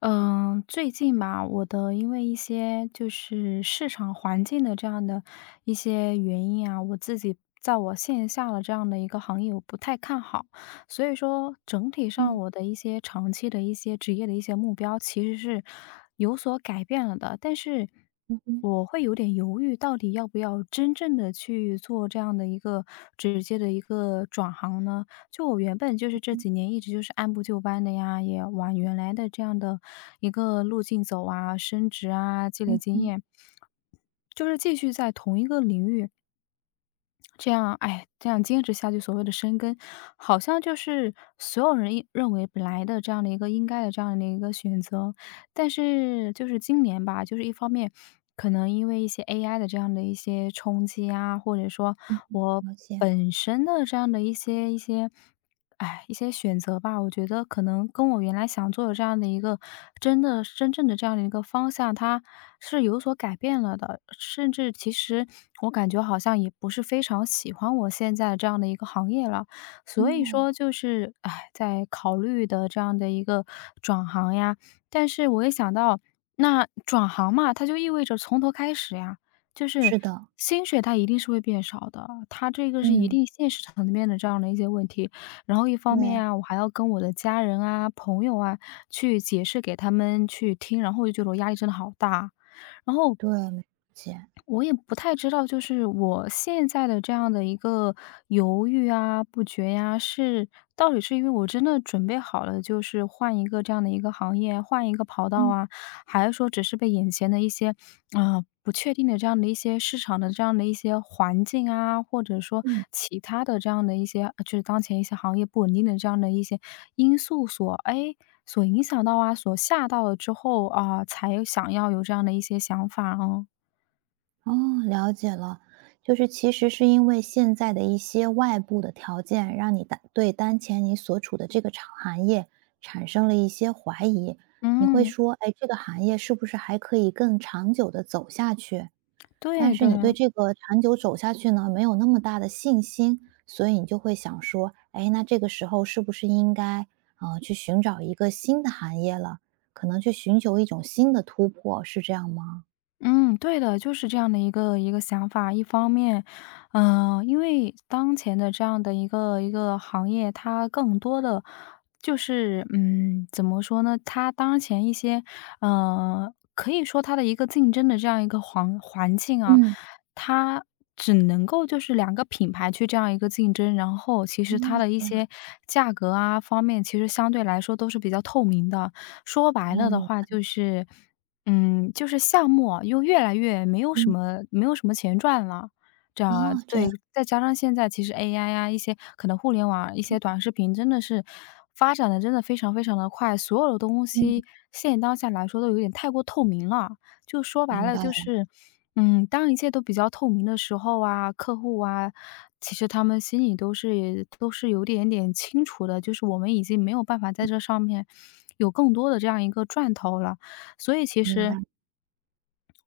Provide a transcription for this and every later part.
嗯，最近吧，我的因为一些就是市场环境的这样的一些原因啊，我自己在我线下的这样的一个行业，我不太看好。所以说，整体上嗯，我的一些长期的一些职业的一些目标，其实是有所改变了的。但是嗯嗯我会有点犹豫，到底要不要真正的去做这样的一个直接的一个转行呢？就我原本就是嗯这哼，几年一直就是按部就班的呀，也往原来的这样的一个路径走啊，升职啊，积累嗯经哼验，就是继续在同一个领域这样，哎，这样坚持下去，所谓的深耕，好像就是所有人一认为本来的这样的一个应该的这样的一个选择。但是就是今年吧，就是一方面可能因为一些 AI 的这样的一些冲击啊，或者说嗯哼我了解。本身的这样的一些哎，一些选择吧，我觉得可能跟我原来想做的这样的一个真的真正的这样的一个方向，它是有所改变了的。甚至其实我感觉好像也不是非常喜欢我现在这样的一个行业了，所以说哦，就是，哎，在考虑的这样的一个转行呀。但是我也想到，那转行嘛，它就意味着从头开始呀，就是是的，薪水它一定是会变少的，它这个是一嗯，定现实层面的这样的一些问题。然后一方面对，啊，我还要跟我的家人啊、朋友啊去解释给他们去听，然后我就觉得我压力真的好大。然后对，了解，我也不太知道，就是我现在的这样的一个犹豫啊、不决呀，是到底是因为我真的准备好了，就是换一个这样的一个行业，换一个跑道嗯，啊，还是说只是被眼前的一些啊、不确定的这样的一些市场的这样的一些环境啊，或者说嗯，其他的这样的一些，就是当前一些行业不稳定的这样的一些因素所影响到啊，所吓到了之后啊、才想要有这样的一些想法哦。哦，了解了。就是其实是因为现在的一些外部的条件，让你对当前你所处的这个行业产生了一些怀疑，你会嗯，说，哎，这个行业是不是还可以更长久的走下去？但对是对，你对这个长久走下去呢，没有那么大的信心，所以你就会想说，哎，那这个时候是不是应该去寻找一个新的行业了？可能去寻求一种新的突破，是这样吗？嗯，对的，就是这样的一个想法。一方面，因为当前的这样的一个行业，它更多的就是，怎么说呢？它当前一些，可以说它的一个竞争的这样一个环境啊，嗯，它只能够就是两个品牌去这样一个竞争，然后其实它的一哦，些价格啊方面，其实相对来说都是比较透明的。说白了哦，的明，话，就是就是项目啊又越来越没有什嗯，么没有什么钱赚了，这哦，样这对，样，再加上现在其实 AI 呀，一些可能互联网一些短视频真的是发展的真的非常非常的快，所有的东嗯，西现当下来说都有点太过透明了。就说白明了白就了，是，当一切都比较透明的时候啊，客户啊，其实他们心里都是有点点清楚的，就是我们已经没有办法在这上面有更多的这样一个赚头了。所以其明白，实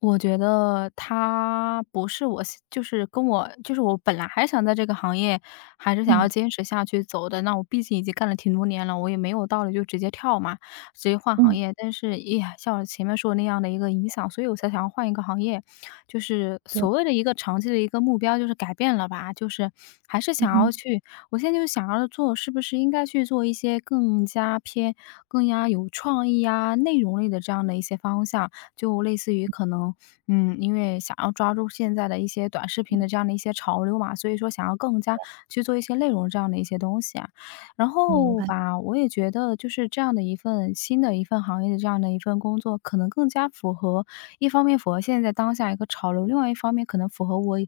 我觉得他不是我喜就是跟我就是我本来还想在这个行业，还是想要嗯坚持下去走的，那我毕竟已经干了挺多年了，我也没有道理就直接跳嘛，直接换行嗯，业。但是，哎呀，像我前面说的那样的一个影响，所以我才想要换一个行业。就是对，所谓的一个长期的一个目标，就是改变了吧，就是还是嗯想要哼，去，我现在就想要做，是不是应该去做一些更加偏、更加有创意啊、内容类的这样的一些方向。就类似于可能，因为想要抓住现在的一些短视嗯，频的这样的一些潮流嘛，所以说想要更加去做一些内容这样的一些东西啊。然明后白，吧，我也觉得就是这样的一份新的一份行业的这样的一份工作，可能更加符合一方面符合现在当下一个潮流，另外一方面可能符合我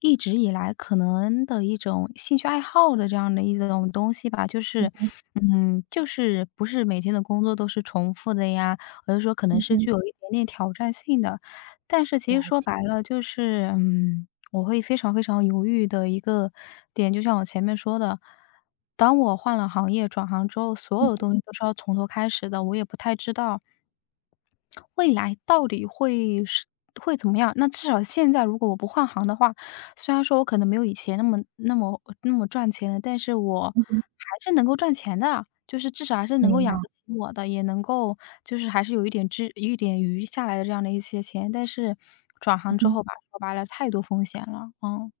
一直以来可能的一种兴趣爱好的这样的一种东西吧。就是，就是不是每天的工作都是重复的呀，我就说可能嗯是哼，具有一点点挑战性的。但是其实了说解，白了就是，我会非常非常犹豫的一个点，就像我前面说的，当我换了行业转行之后，所有嗯东西都是要从头开始的，我也不太知道未来到底会怎么样？那至少现在如果我不换行的话，虽然说我可能没有以前那么那么那么赚钱了，但是我嗯哼，还是能够赚钱的，就是至少还是能够明养白，得起我的，也能够就是还是有一点余下来的这样的一些钱。但是转行嗯之哼。后吧，说白了太多风险了，嗯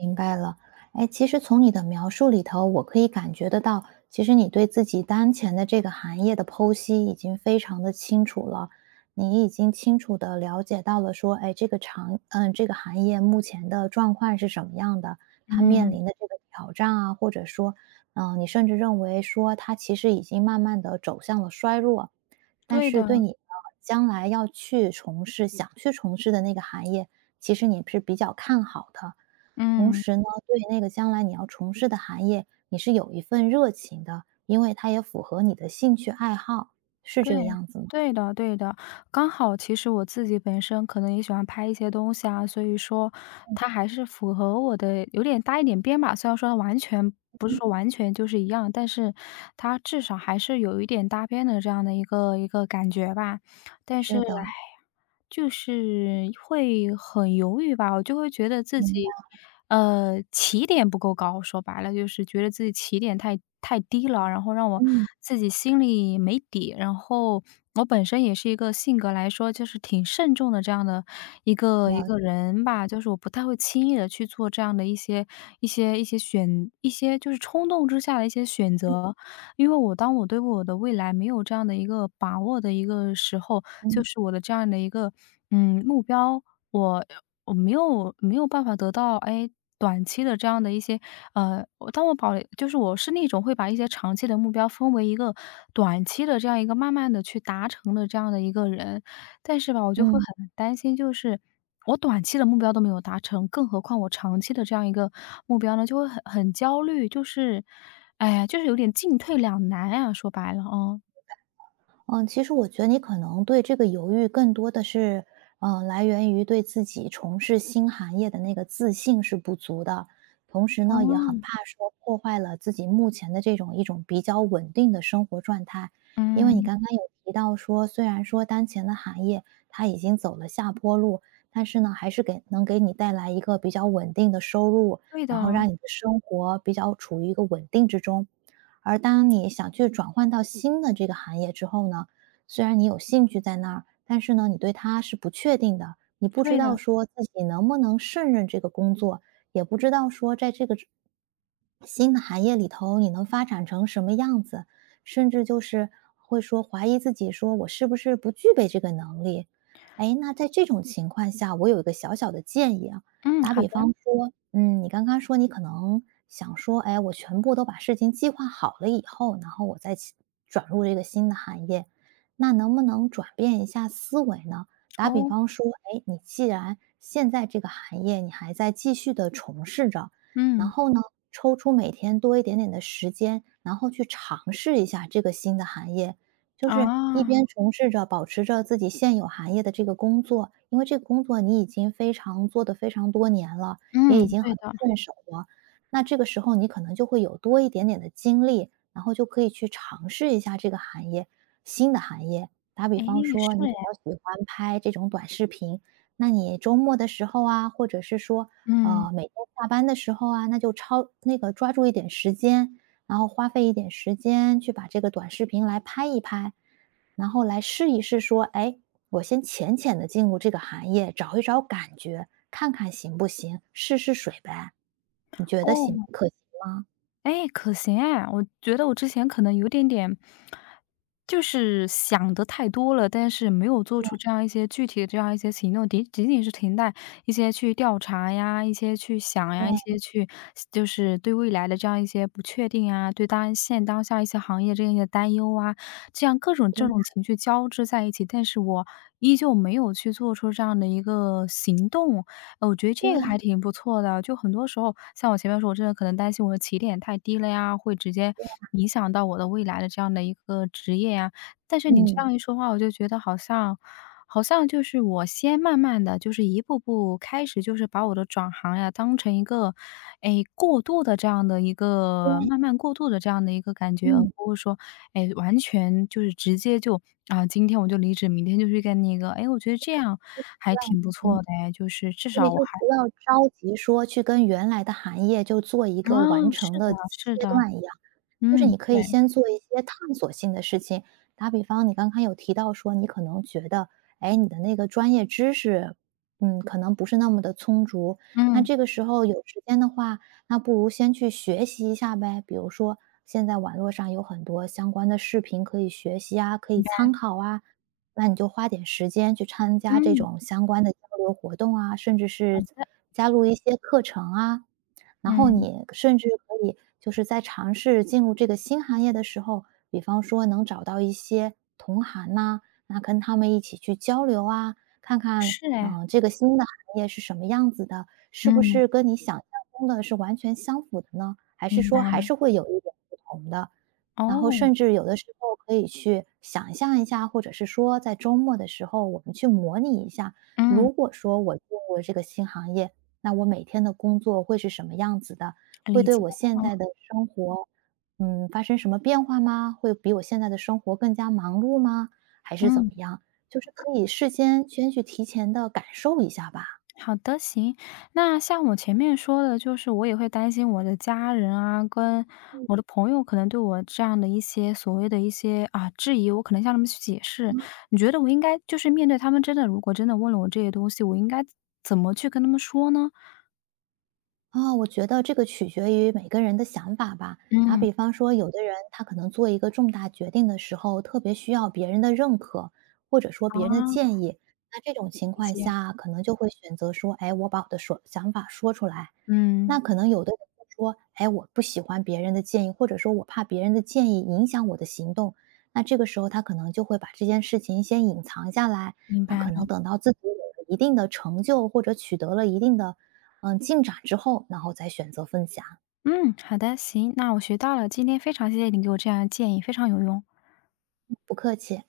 明白了，哎，其实从你的描述里头，我可以感觉得到，其实你对自己当前的这个行业的剖析已经非常的清楚了，你已经清楚的了解到了说，哎，这个长，嗯，这个行业目前的状况是什么样的，它面嗯，临的这个挑战啊，或者说，嗯、你甚至认为说它其实已经慢慢的走向了衰落，但对是的，对你，将来要去从事的那个行业，其实你是比较看好的。同嗯。时呢，对那个将来你要从事的行业，你是有一份热情的，因为它也符合你的兴趣爱好，是对，这个样子吗？对的对的。刚好其实我自己本身可能也喜欢拍一些东西啊，所以说它还是符合我的有点搭一点边吧。虽然说它完全不是嗯说完全就是一样，但是它至少还是有一点搭边的这样的一个感觉吧。但是，唉是的，就是会很犹豫吧，我就会觉得自明白，己，起点不够高，说白了就是觉得自己起点太低了，然后让我嗯，自己心里没底。然后我本身也是一个性格来说就是挺慎重的这样的一个一了解，个人吧，就是我不太会轻易的去做这样的一些就是冲动之下的一些选择。因为当我对我的未来没有这样的一个把握的一个。的时候，就嗯，是我的这样的一个，目标，我我没有办法得到，哎，短期的这样的一些，呃，我当我保就是我是那种会把一些长期的目标分为一个短期的这样一个慢慢的去达成的这样的一个人。但是吧，我就会嗯。很担心，就是我短期的目标都没有达成，更何况我长期的这样一个目标呢，就会很焦虑，就是，哎呀，就是有点进退两难啊，说白了，嗯。嗯，其实我觉得你可能对这个犹豫更多的是，来源于对自己从事新行业的那个自信是不足的，同时哦，呢，也很怕说破坏了自己目前的这种比较稳定的生活状态。因为你嗯。刚刚有提到说，虽然说当前的行业它已经走了下坡路，但是呢，还是能给你带来一个比较稳定的收入，对然的，后让你的生活比较处于一个稳定之中。而当你想去转换到新的这个行业之后呢，虽然你有兴趣在那儿，但是呢，你对它是不确定的，你不知对道的，说自己能不能胜任这个工作，也不知道说在这个新的行业里头你能发展成什么样子，甚至就是会说怀疑自己，说我是不是不具备这个能力？哎，那在这种情况下，我有一个小小的建议啊。嗯，打好的，比方说，嗯，你刚刚说你可能想说，哎，我全部都把事情计划好了以后，然后我再去转入这个新的行业，那能不能转变一下思维呢？打比哦，方说，哎，你既然现在这个行业你还在继续的从事着，然嗯，后呢，抽出每天多一点点的时间，然后去尝试一下这个新的行业，就是一啊，边从事着保持着自己现有行业的这个工作，因为这个工作你已经非常做得非常多年了，嗯，也已经对很的，顺手了。那这个时候你可能就会有多一点点的精力，然后就可以去尝试一下这个行业，新的行业。打比诶，方是说，你诶，比较喜欢拍这种短视频，那你周末的时候啊，或者是说，嗯，每天下班的时候啊，那就超那个抓住一点时间，然后花费一点时间去把这个短视频来拍一拍，然后来试一试说，哎，我先浅浅的进入这个行业，找一找感觉，看看行不行，试试水呗。你觉得行哦。不可行？哎，可行哎，我觉得我之前可能有点点，就是想的太多了，但是没有做出这样一些具体的这样一些行动，仅仅是停在一些去调查呀，一些去想呀，一对些去就是对未来的这样一些不确定啊，对现当下一些行业这样一些担忧啊，这样各种这对种情绪交织在一起，但是我依旧没有去做出这样的一个行动，我觉得这个对，还挺不错的。就很多时候，像我前面说，我真的可能担心我的起点太低了呀，会直接影响到我的未来的这样的一个职业呀。但是你这嗯，样一说话，我就觉得好像就是我先慢慢的，就是一步步开始，就是把我的转行呀，当成一个，哎，过渡的这样的一个对，慢慢过渡的这样的一个感觉，而嗯不是说哎，完全就是直接就啊，今天我就离职，明天就去干那个。哎，我觉得这样还挺不错嗯，的哎，就是至所以少我就还不要着急说去跟原来的行业就做一哦，个完是成的的阶是的，段一样。就是嗯，你可以对，先做一些探索性的事情，打比方，你刚刚有提到说你可能觉得，哎，你的那个专业知识，嗯，可能不是那么的充足。那嗯，这个时候有时间的话，那不如先去学习一下呗。比如说，现在网络上有很多相关的视频可以学习啊，可以参考啊。那你就花点时间去参加这嗯，种相关的交流活动啊，甚至是对加入一些课程啊，然后嗯，你甚至可以就是在尝试进入这个新行业的时候，比方说能找到一些同行呐、那跟他们一起去交流啊，看看是哎，这个新的行业是什么样子的，是不嗯，是跟你想象中的是完全相符的呢？还是明说白还了，是会有一点不同的？然后哦，甚至有的时候可以去想象一下，或者是说在周末的时候，我们去模拟一下，嗯，如果说我进入了这个新行业，那我每天的工作会是什么样子的？会理对解了，我现哦在的生活，嗯，发生什么变化吗？会比我现在的生活更加忙碌吗？还是怎嗯。么样？就是可以事先先去提前的感受一下吧。好的，行。那像我前面说的，就是我也会担心我的家人啊，跟我的朋友可能对我这样的一些所谓的一些啊质疑，我可能向他们去解释。你觉得我应该就是面对他们真的，如果真的问了我这些东西，我应该怎么去跟他们说呢？啊，我觉得这个取决于每个人的想法吧。打嗯，比方说，有的人他可能做一个重大决定的时候，特别需要别人的认可，或者说别人的啊，建议。那这种情理况解。下，可能就会选择说：“哎，我把我的想法说出来。”那嗯，可能有的人会说：“哎，我不喜欢别人的建议，或者说我怕别人的建议影响我的行动。”那这个时候，他可能就会把这件事情先隐藏下来。明那白可能了。等到自己有了一定的成就，或者取得了一定的嗯，进展之后，然后再选择分享。嗯，好的，行，那我学到了。今天非常谢谢你给我这样的建议，非常有用。不客气。